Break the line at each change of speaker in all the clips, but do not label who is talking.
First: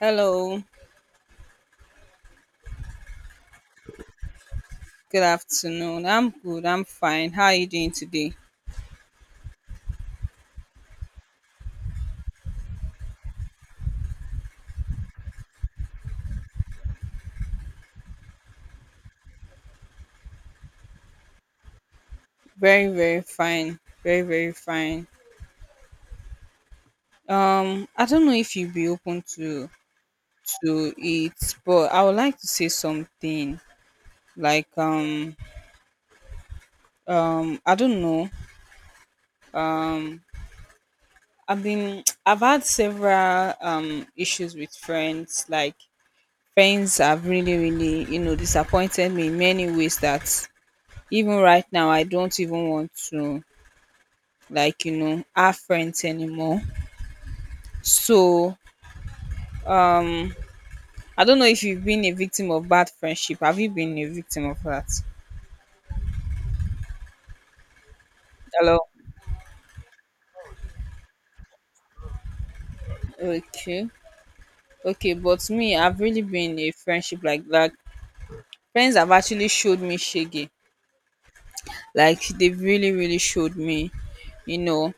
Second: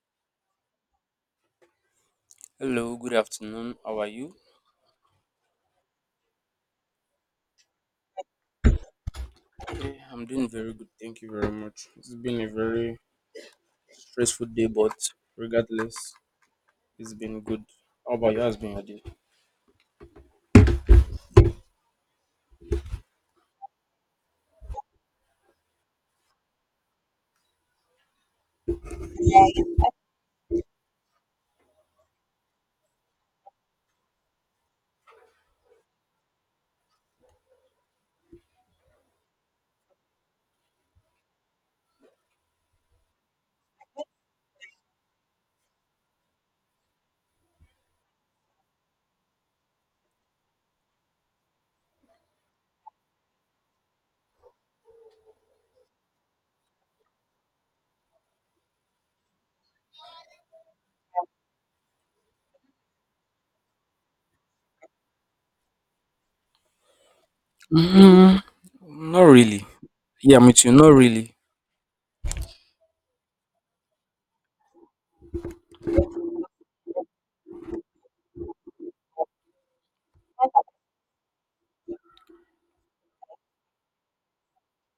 Hello,
Hello, good afternoon. How are you?
good afternoon. I'm good. I'm fine. How are you doing today?
I'm doing very good. Thank you very much. It's been a very stressful day, but regardless, it's been good. How about you? How's been your day?
Very, very fine. Very, very fine. I don't know if you'd be open to it, but I would like to say something. Like I don't know. Um I've been I've had several issues with friends. Like friends have really, really, disappointed me in many ways that even right now I don't even want to like our friends anymore. So um I don't know if you've been a victim of bad friendship. Have you been a victim of that?
Mm,
Hello?
not really. Yeah, I me you. Not really.
Okay. Okay, but me, I've really been a friendship like that. Friends have actually showed me shege. Like, they've really, really showed me, you know.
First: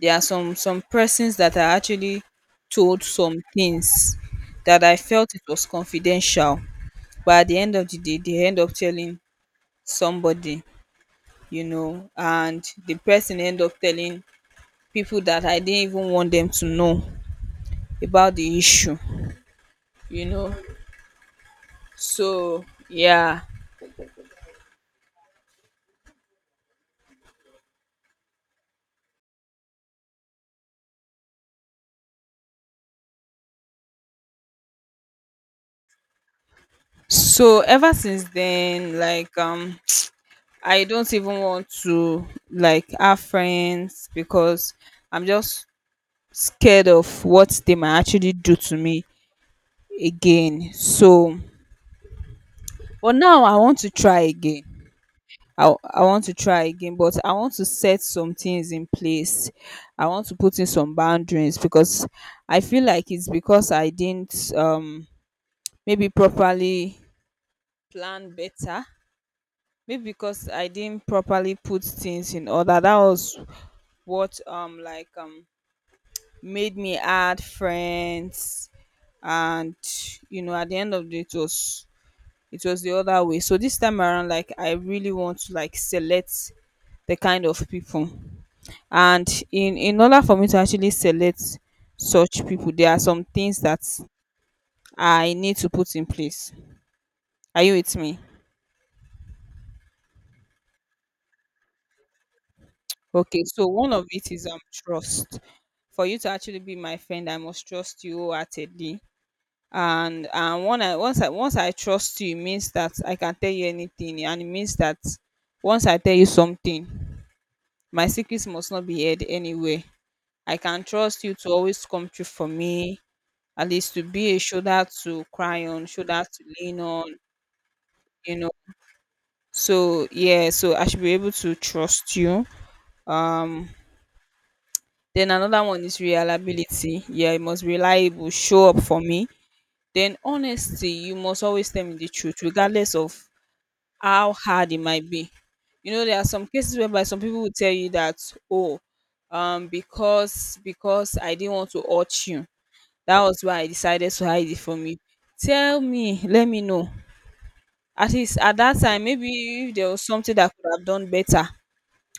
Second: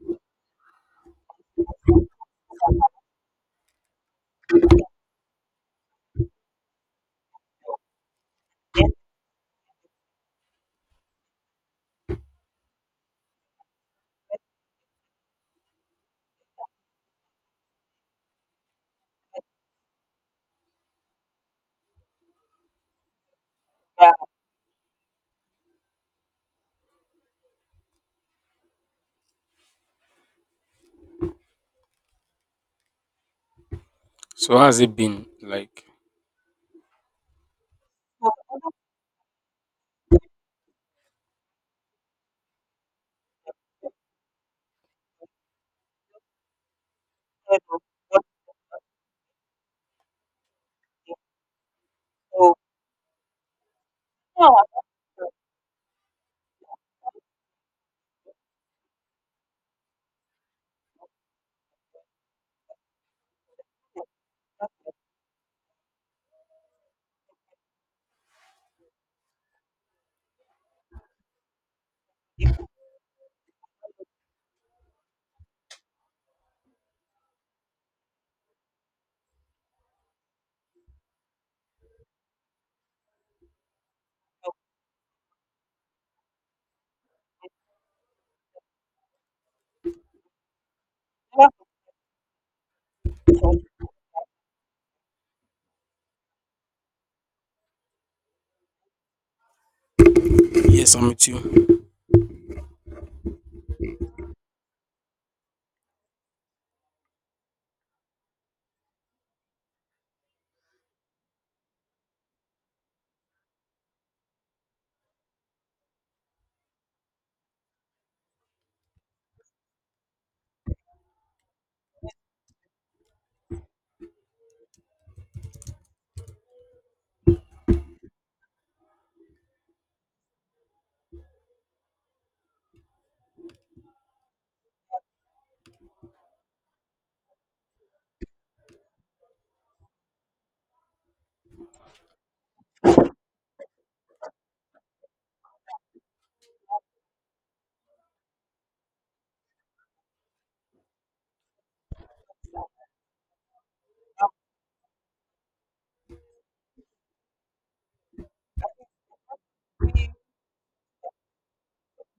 There are some persons that are actually told some things that I felt it was confidential, but at the end of the day they end up telling somebody, you know, and the person end up telling people that I didn't even want them to know about the issue, you know. So, yeah.
So, how's it been? Like,
So ever since then, I don't even want to like have friends because I'm just scared of what they might actually do to me again. So but now I want to try again. I want to try again, but I want to set some things in place. I want to put in some boundaries because I feel like it's because I didn't maybe properly plan better. Maybe because I didn't properly put things in order. That was what made me add friends and, you know, at the end of the day it was the other way. So this time around, like, I really want to like select the kind of people. And in order for me to actually select such people, there are some things that I need to put in place. Are you with me?
yes, I'm with you.
Okay, so one of it is trust. For you to actually be my friend, I must trust you wholeheartedly. And and one I, once i once i trust you, it means that I can tell you anything, and it means that once I tell you something, my secrets must not be heard anywhere. I can trust you to always come true for me, at least to be a shoulder to cry on, shoulder to lean on, you know. So yeah, so I should be able to trust you. Um then another one is reliability. Yeah, you must be reliable, show up for me. Then honesty, you must always tell me the truth, regardless of how hard it might be. You know, there are some cases whereby some people will tell you that, oh, because I didn't want to hurt you, that was why I decided to hide it from you. Tell me, let me know. At least at that time, maybe if there was something that I could have done better,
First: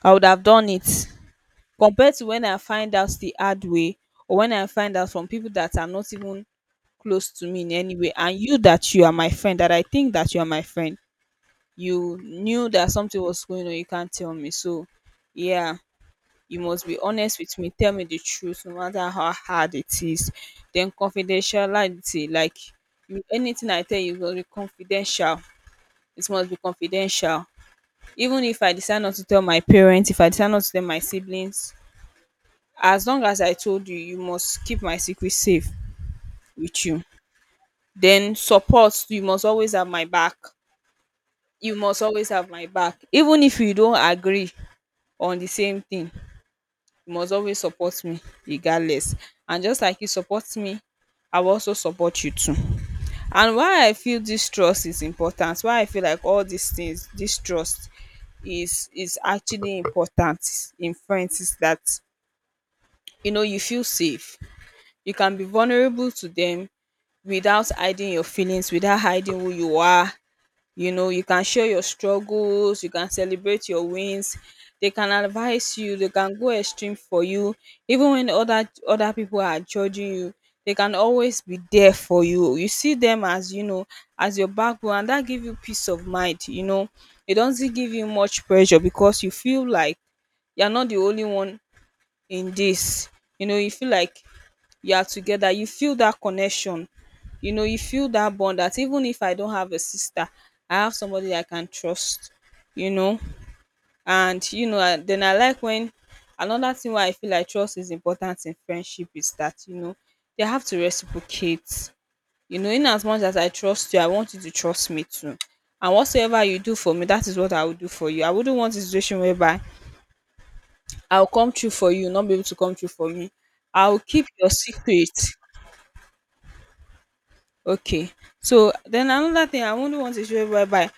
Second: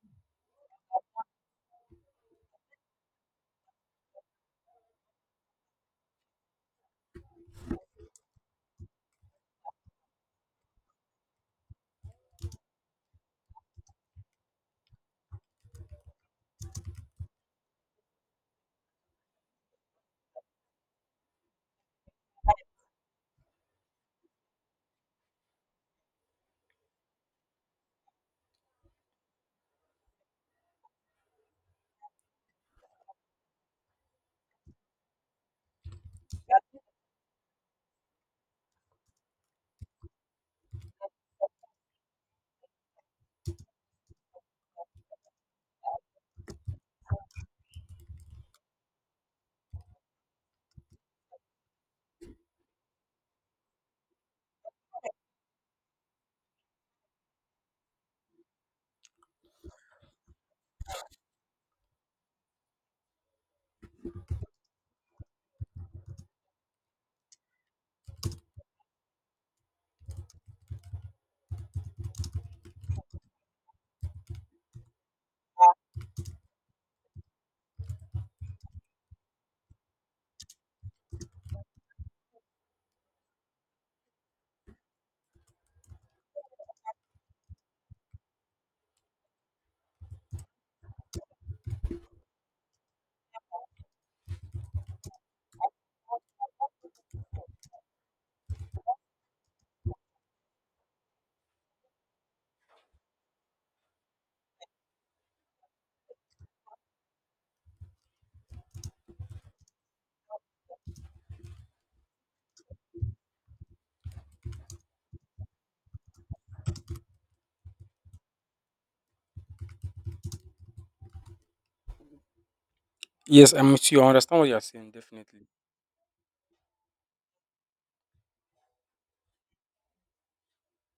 I would have done it, compared to when I find out the hard way, or when I find out from people that are not even close to me in any way. And you, that you are my friend, that I think that you are my friend, you knew that something was going on, you can't tell me. So yeah, you must be honest with me, tell me the truth no matter how hard it is. Then confidentiality, like, anything I tell you must be confidential. It must be confidential. Even if I decide not to tell my parents, if I decide not to tell my siblings, as long as I told you, you must keep my secret safe with you. Then support, you must always have my back. You must always have my back, even if you don't agree on the same thing. You must always support me regardless. And just like you support me, I will also support you too. And why I feel this trust is important, why I feel like all these things, this trust is actually important in friends, is that, you know, you feel safe. You can be vulnerable to them without hiding your feelings, without hiding who you are. You know, you can share your struggles, you can celebrate your wins. They can advise you, they can go extreme for you even when other people are judging you. They can always be there for you. You see them as, you know, as your backbone, and that give you peace of mind, you know. It doesn't give you much pressure because you feel like you're not the only one in this, you know. You feel like you are together, you feel that connection, you know, you feel that bond, that even if I don't have a sister, I have somebody I can trust, you know. And you know, and then I like when another thing why I feel like trust is important in friendship is that, you know, they have to reciprocate. You know, in as much as I trust you, I want you to trust me too. And whatsoever you do for me, that is what I will do for you. I wouldn't want a situation whereby I'll come true for you, not be able to come true for me.
Yes, I'm with you.
I'll
I
keep
understand what
your
you're saying,
secret.
definitely.
Okay. So then another thing I only want to is whereby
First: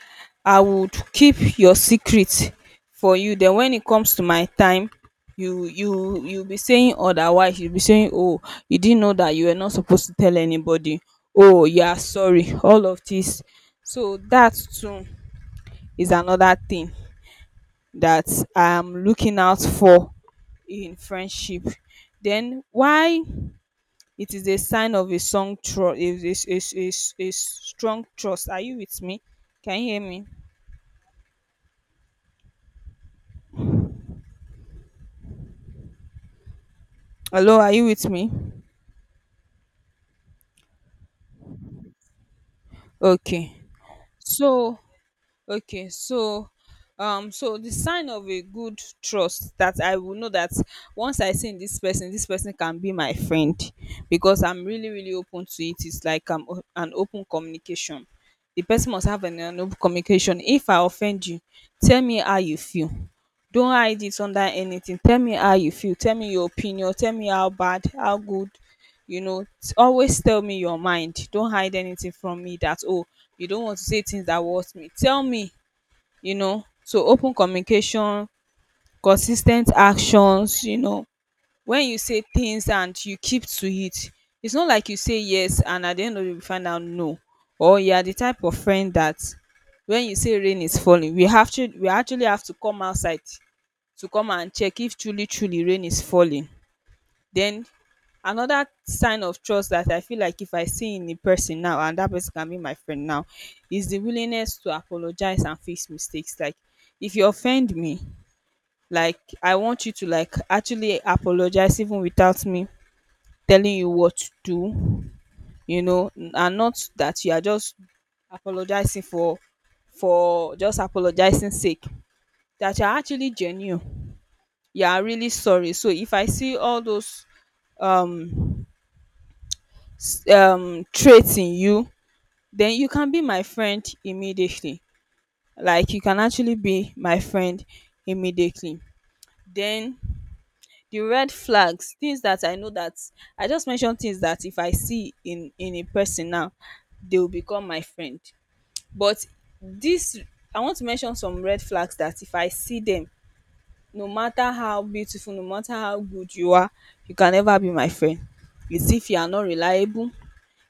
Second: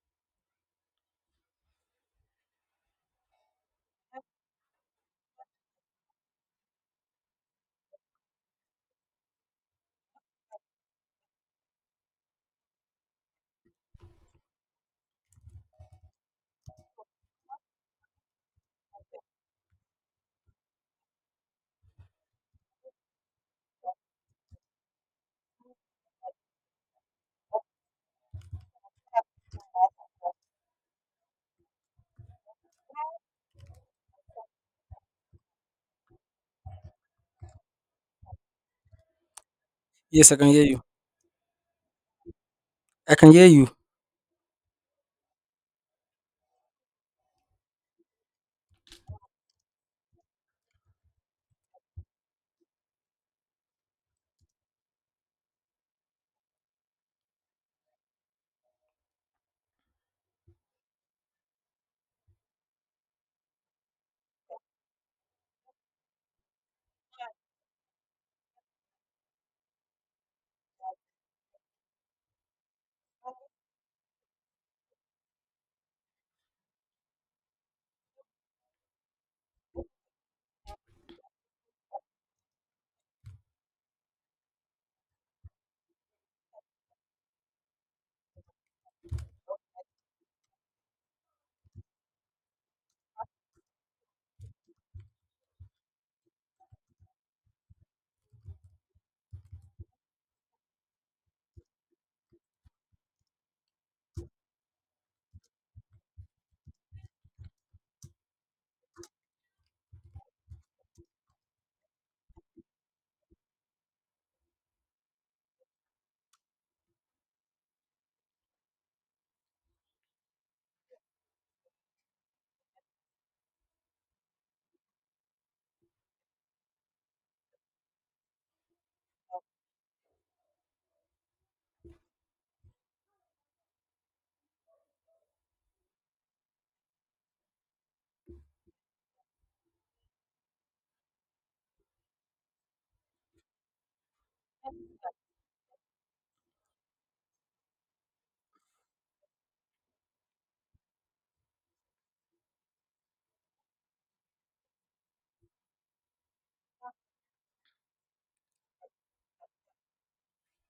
I would keep your secret for you. Then when it comes to my time, you'll be saying otherwise. You'll be saying, oh, you didn't know that you were not supposed to tell anybody. Oh, you are sorry. All of this. So that too is another thing that I'm looking out for in friendship. Then why it is a sign of a song tru- a strong trust. Are you with me? Can you hear me? Hello, are you with me?
Yes, I can hear you. I can hear
Okay.
you.
So okay, so so the sign of a good trust that I will know that once I see in this person can be my friend, because I'm really, really open to it. It's like, an open communication. The person must have an open communication. If I offend you, tell me how you feel. Don't hide it under anything. Tell me how you feel. Tell me your opinion. Tell me how bad, how good. You know, always tell me your mind. Don't hide anything from me, that oh, you don't want to say things that will hurt me. Tell me, you know. So open communication, consistent actions, you know, when you say things and you keep to it. It's not like you say yes and at the end of the day you find out no. Or you are the type of friend that when you say rain is falling, we have to we actually have to come outside to come and check if truly, truly rain is falling. Then another sign of trust that I feel like, if I see in a person now and that person can be my friend now, is the willingness to apologize and fix mistakes. Like, if you offend me, like, I want you to like actually apologize even without me telling you what to do, you know, and not that you are just apologizing for just apologizing sake, that you're actually genuine, you are really sorry. So if I see all those um traits in you, then you can be my friend immediately. Like, you can actually be my friend immediately. Then the red flags, things that I know that I just mentioned, things that if I see in a person now, they will become my friend. But this, I want to mention some red flags that if I see them, no matter how beautiful, no matter how good you are, you can never be my friend. It's if you are not reliable,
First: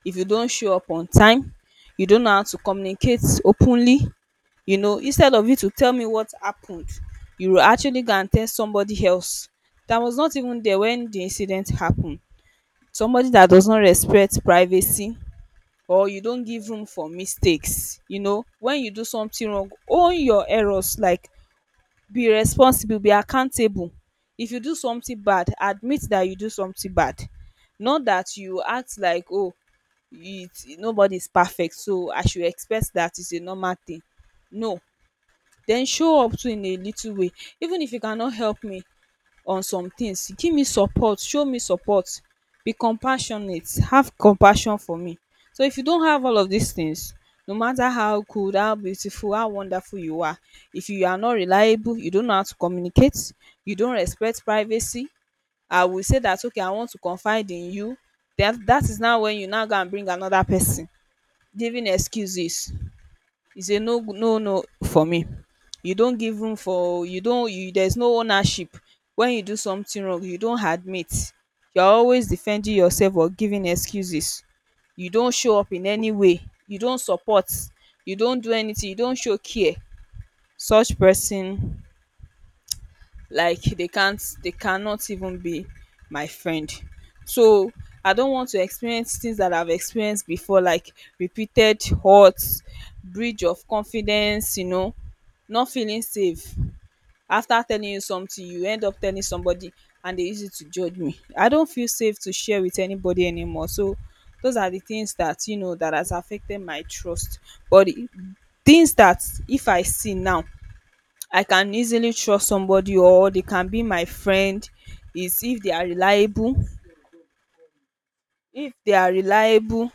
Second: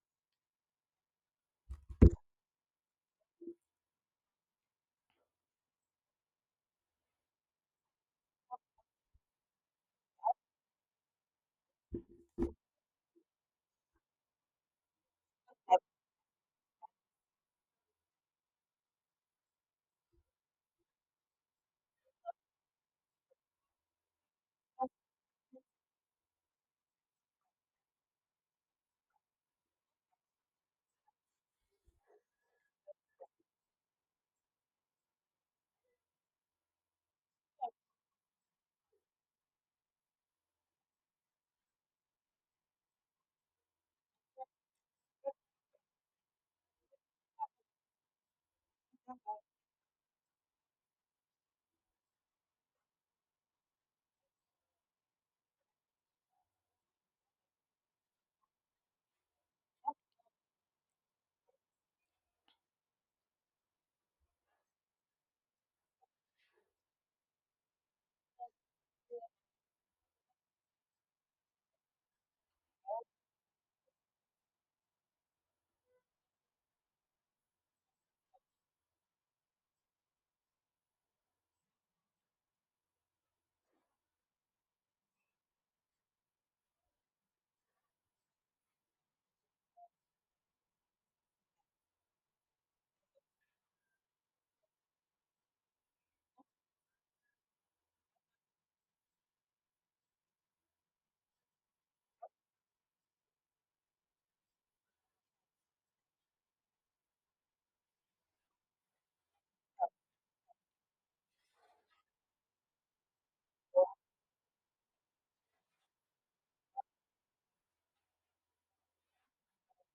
if you don't show up on time, you don't know how to communicate openly. You know, instead of you to tell me what happened, you will actually go and tell somebody else that was not even there when the incident happened. Somebody that does not respect privacy, or you don't give room for mistakes. You know, when you do something wrong, own your errors, like, be responsible, be accountable. If you do something bad, admit that you do something bad. Not that you act like, oh, it's nobody's perfect, so I should expect that it's a normal thing. No. Then show up to in a little way, even if you cannot help me on some things, give me support, show me support, be compassionate, have compassion for me. So if you don't have all of these things, no matter how good, how beautiful, how wonderful you are, if you are not reliable, you don't know how to communicate, you don't respect privacy. I will say that, okay, I want to confide in you, that that is now when you now go and bring another person, giving excuses, is a no, no, no for me. You don't give room for you don't you there's no ownership. When you do something wrong, you don't admit. You're always defending yourself or giving excuses. You don't show up in any way. You don't support. You don't do anything. You don't show care. Such person, like, they cannot even be my friend. So I don't want to experience things that I've experienced before, like repeated hurts, breach of confidence, you know, not feeling safe. After telling you something, you end up telling somebody, and they use it to judge me. I don't feel safe to share with anybody anymore. So those are the things that, you know, that has affected my trust. But the things that if I see now, I can easily trust somebody or they can be my friend, is if they are reliable, if they are reliable,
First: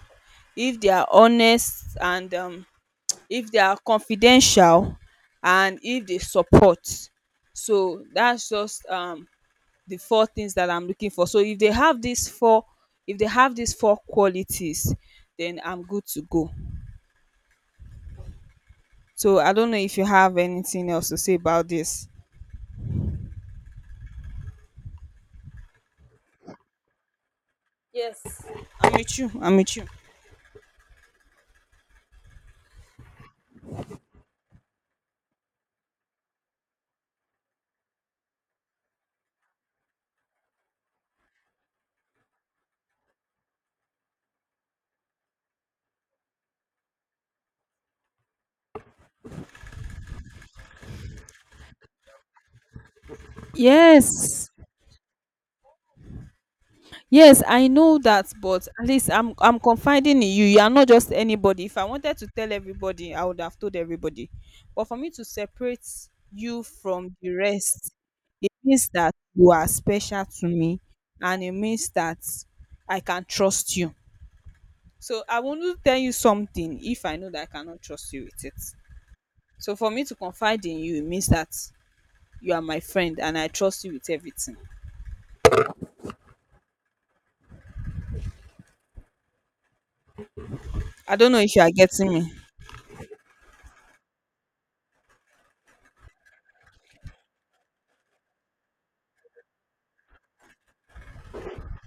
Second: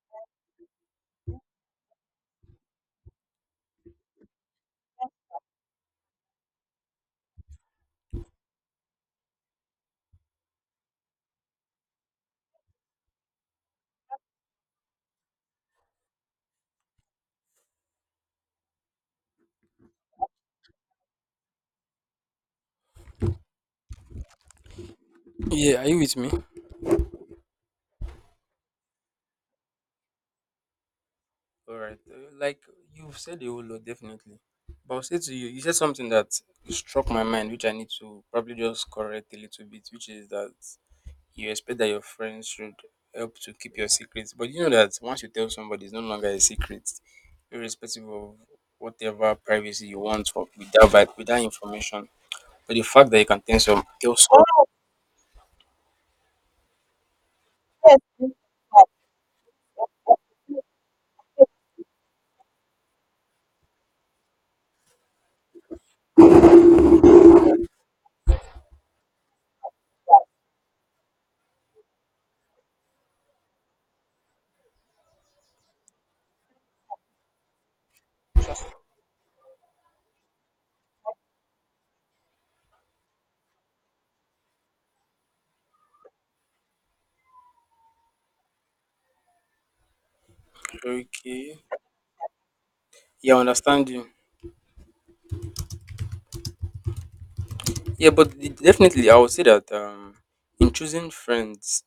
if they are honest, and if they are confidential, and if they support. So that's just the four things that I'm looking for. So if they have these four, if they have these four qualities, then I'm good to go. So I don't know if you have anything else to say about this.
Yeah, are you with me?
Yes. I'm with you. I'm with you.
All right. Like you've said a whole lot, definitely. But I'll say to you, you said something that struck my mind, which I need to probably just correct a little bit, which is that you expect that your friends should help to keep your secrets. But you know that once you tell somebody, it's no longer a secret, irrespective of whatever privacy you want for with that, with that information. But the fact that you can tell some.
Yes. Yes, I know that, but at least I'm confiding in you. You are not just anybody. If I wanted to tell everybody, I would have told everybody. But for me to separate you from the rest, it means that you are special to me, and it means that I can trust you. So I won't tell you something if I know that I cannot trust you with it. So for me to confide in you, it means that you are my friend and I trust you with everything. I don't know if
Okay,
you are getting me.
yeah, I understand you. Yeah, but definitely, I would say that in choosing friends,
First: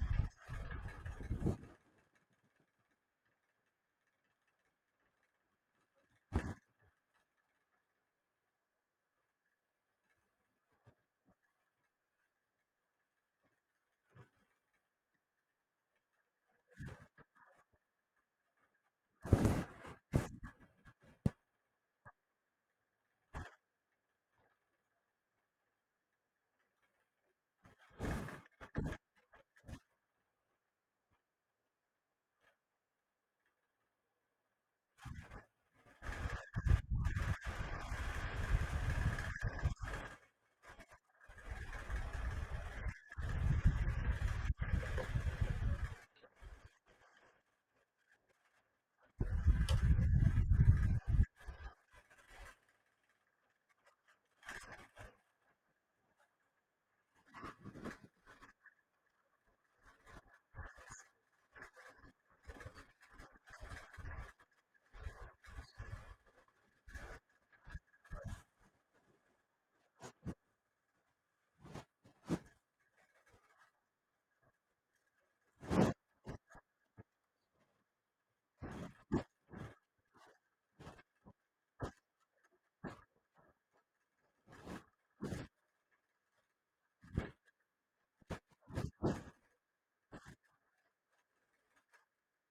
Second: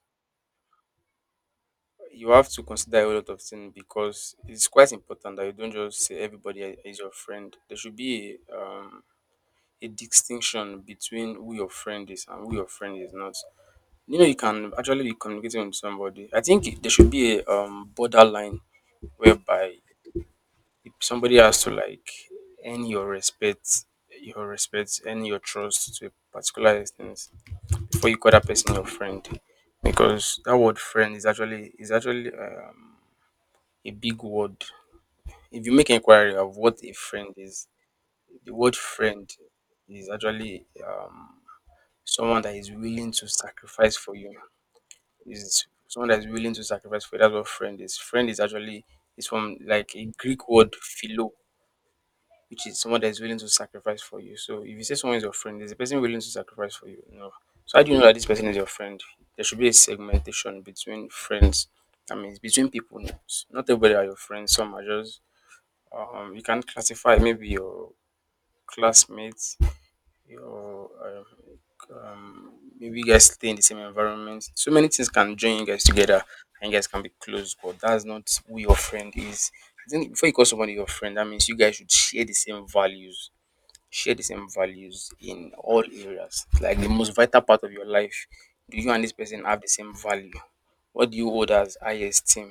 you have to consider a whole lot of things because it's quite important that you don't just say everybody is your friend. There should be a distinction between who your friend is and who your friend is not. You know, you can actually be communicating with somebody. I think there should be a borderline whereby if somebody has to like earn your respect, earn your trust to a particular extent before you call that person your friend, because that word friend is actually a big word. If you make inquiry of what a friend is, the word friend is actually someone that is willing to sacrifice for you. Is someone that is willing to sacrifice for you. That's what friend is. Friend is from like a Greek word philo, which is someone that is willing to sacrifice for you. So if you say someone is your friend, is the person willing to sacrifice for you? No. So how do you know that this person is your friend? There should be a segmentation between friends. I mean, it's between people. Not everybody are your friends. Some are just you can classify maybe your classmates, your um, maybe you guys stay in the same environment. So many things can join you guys together and you guys can be close, but that's not who your friend is. I think before you call somebody your friend, that means you guys should share the same values, share the same values in all areas. Like the most vital part of your life, do you and this person have the same value? What do you hold as highest esteem?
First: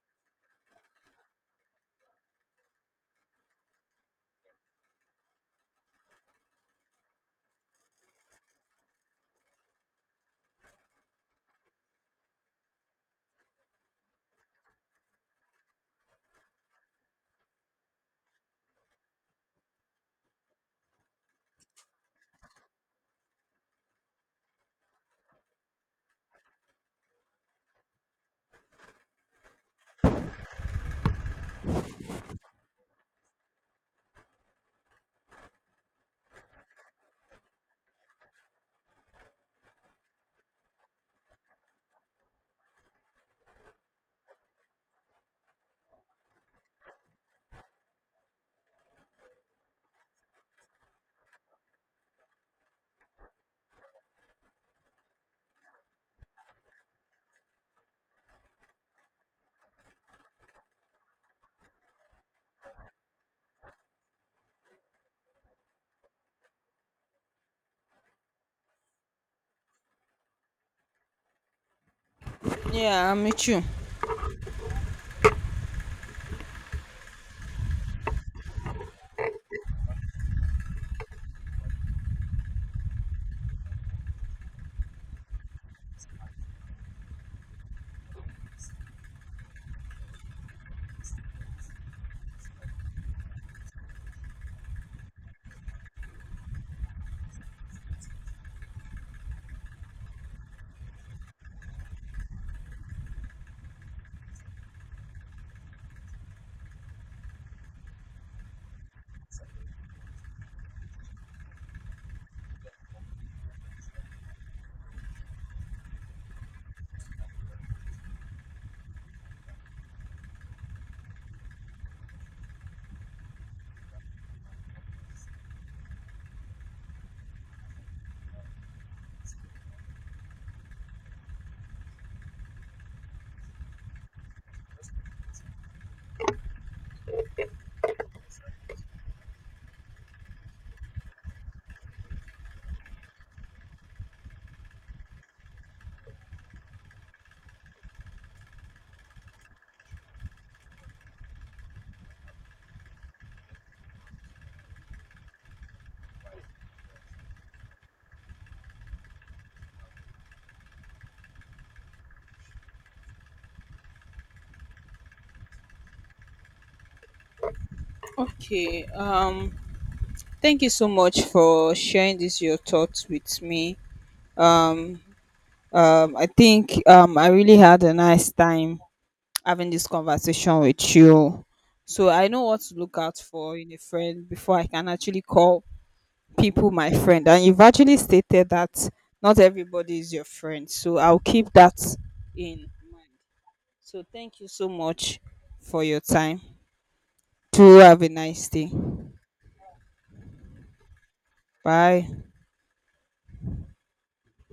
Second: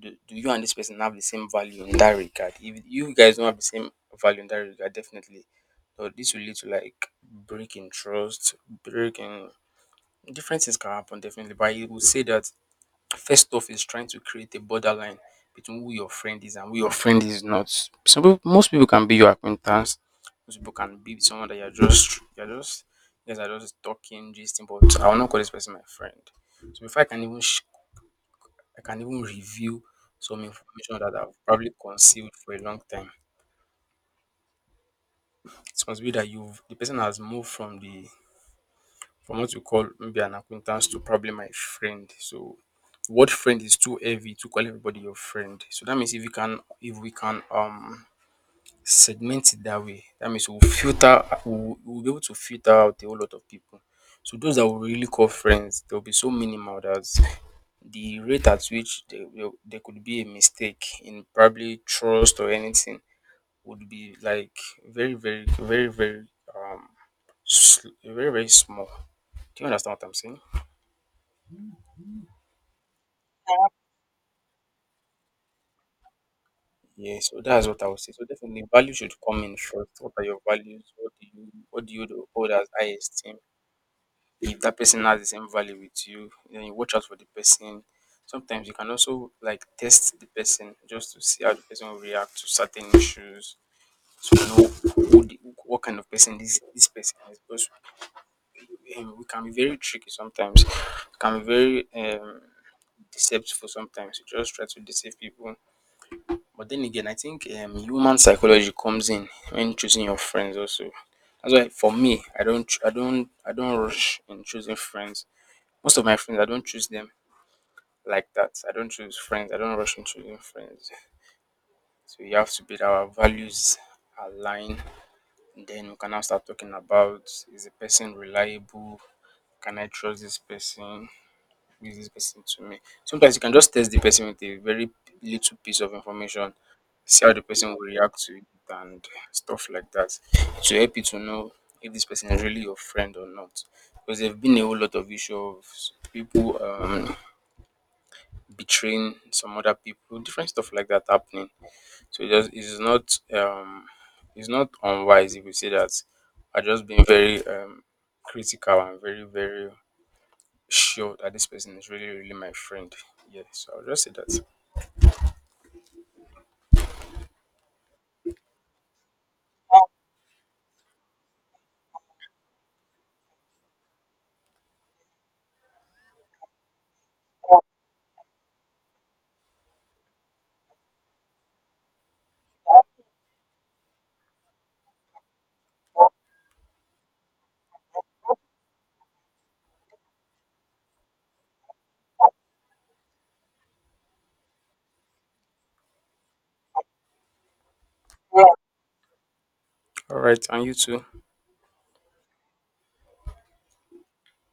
Do you and this person have the same value in that regard? If you guys don't have the same value in that regard, definitely, so this will lead to like breaking trust, breaking differences can happen definitely. But I would say that first off is trying to create a borderline between who your friend is and who your friend is not. Some people, most people can be your acquaintance. Most people can be someone that you guys are just talking, gisting. But I will not call this person my friend. So before I can even reveal some information that I've probably concealed for a long time. It must be that you've the person has moved from the from what you call maybe an acquaintance to probably my friend. So the word friend is too heavy to call everybody your friend. So that means if we can segment it that way, that means we'll be able to filter out a whole lot of people. So those that we really call friends, they'll be so minimal that the rate at which there could be a mistake in probably trust or anything would be like very very very very um very very small. Do you understand what I'm saying?
Yeah, I'm with you.
Yeah, so that's what I would say. So definitely, value should come in first. What are your values? What do you hold as high esteem? If that person has the same value with you, then you watch out for the person. Sometimes you can also like test the person just to see how the person will react to certain issues, so we know who the, what kind of person this person is. Because we can be very tricky sometimes, we can be very deceptive sometimes. We just try to deceive people. But then again, I think human psychology comes in when choosing your friends also. That's why for me, I don't rush in choosing friends. Most of my friends, I don't choose them like that. I don't choose friends. I don't rush in choosing friends. So you have to be that our values align. Then we can now start talking about: is the person reliable? Can I trust this person? Is this person to me? Sometimes you can just test the person with a very little piece of information, see how the person will react to it and stuff like that. To help you to know if this person is really your friend or not. Because there have been a whole lot of issue of people betraying some other people, different stuff like that happening. So it's not unwise if you say that I just being very critical and very very sure that this person is really really my friend. Yeah, so I'll just say that.
Okay. Thank you so much for sharing this your thoughts with me. Um I think I really had a nice time having this conversation with you. So I know what to look out for in a friend before I can actually call people my friend. And you've actually stated that not everybody is your friend. So I'll keep that in mind. So thank you so much for your time. Do have a nice day.
All right, and you too.
Bye.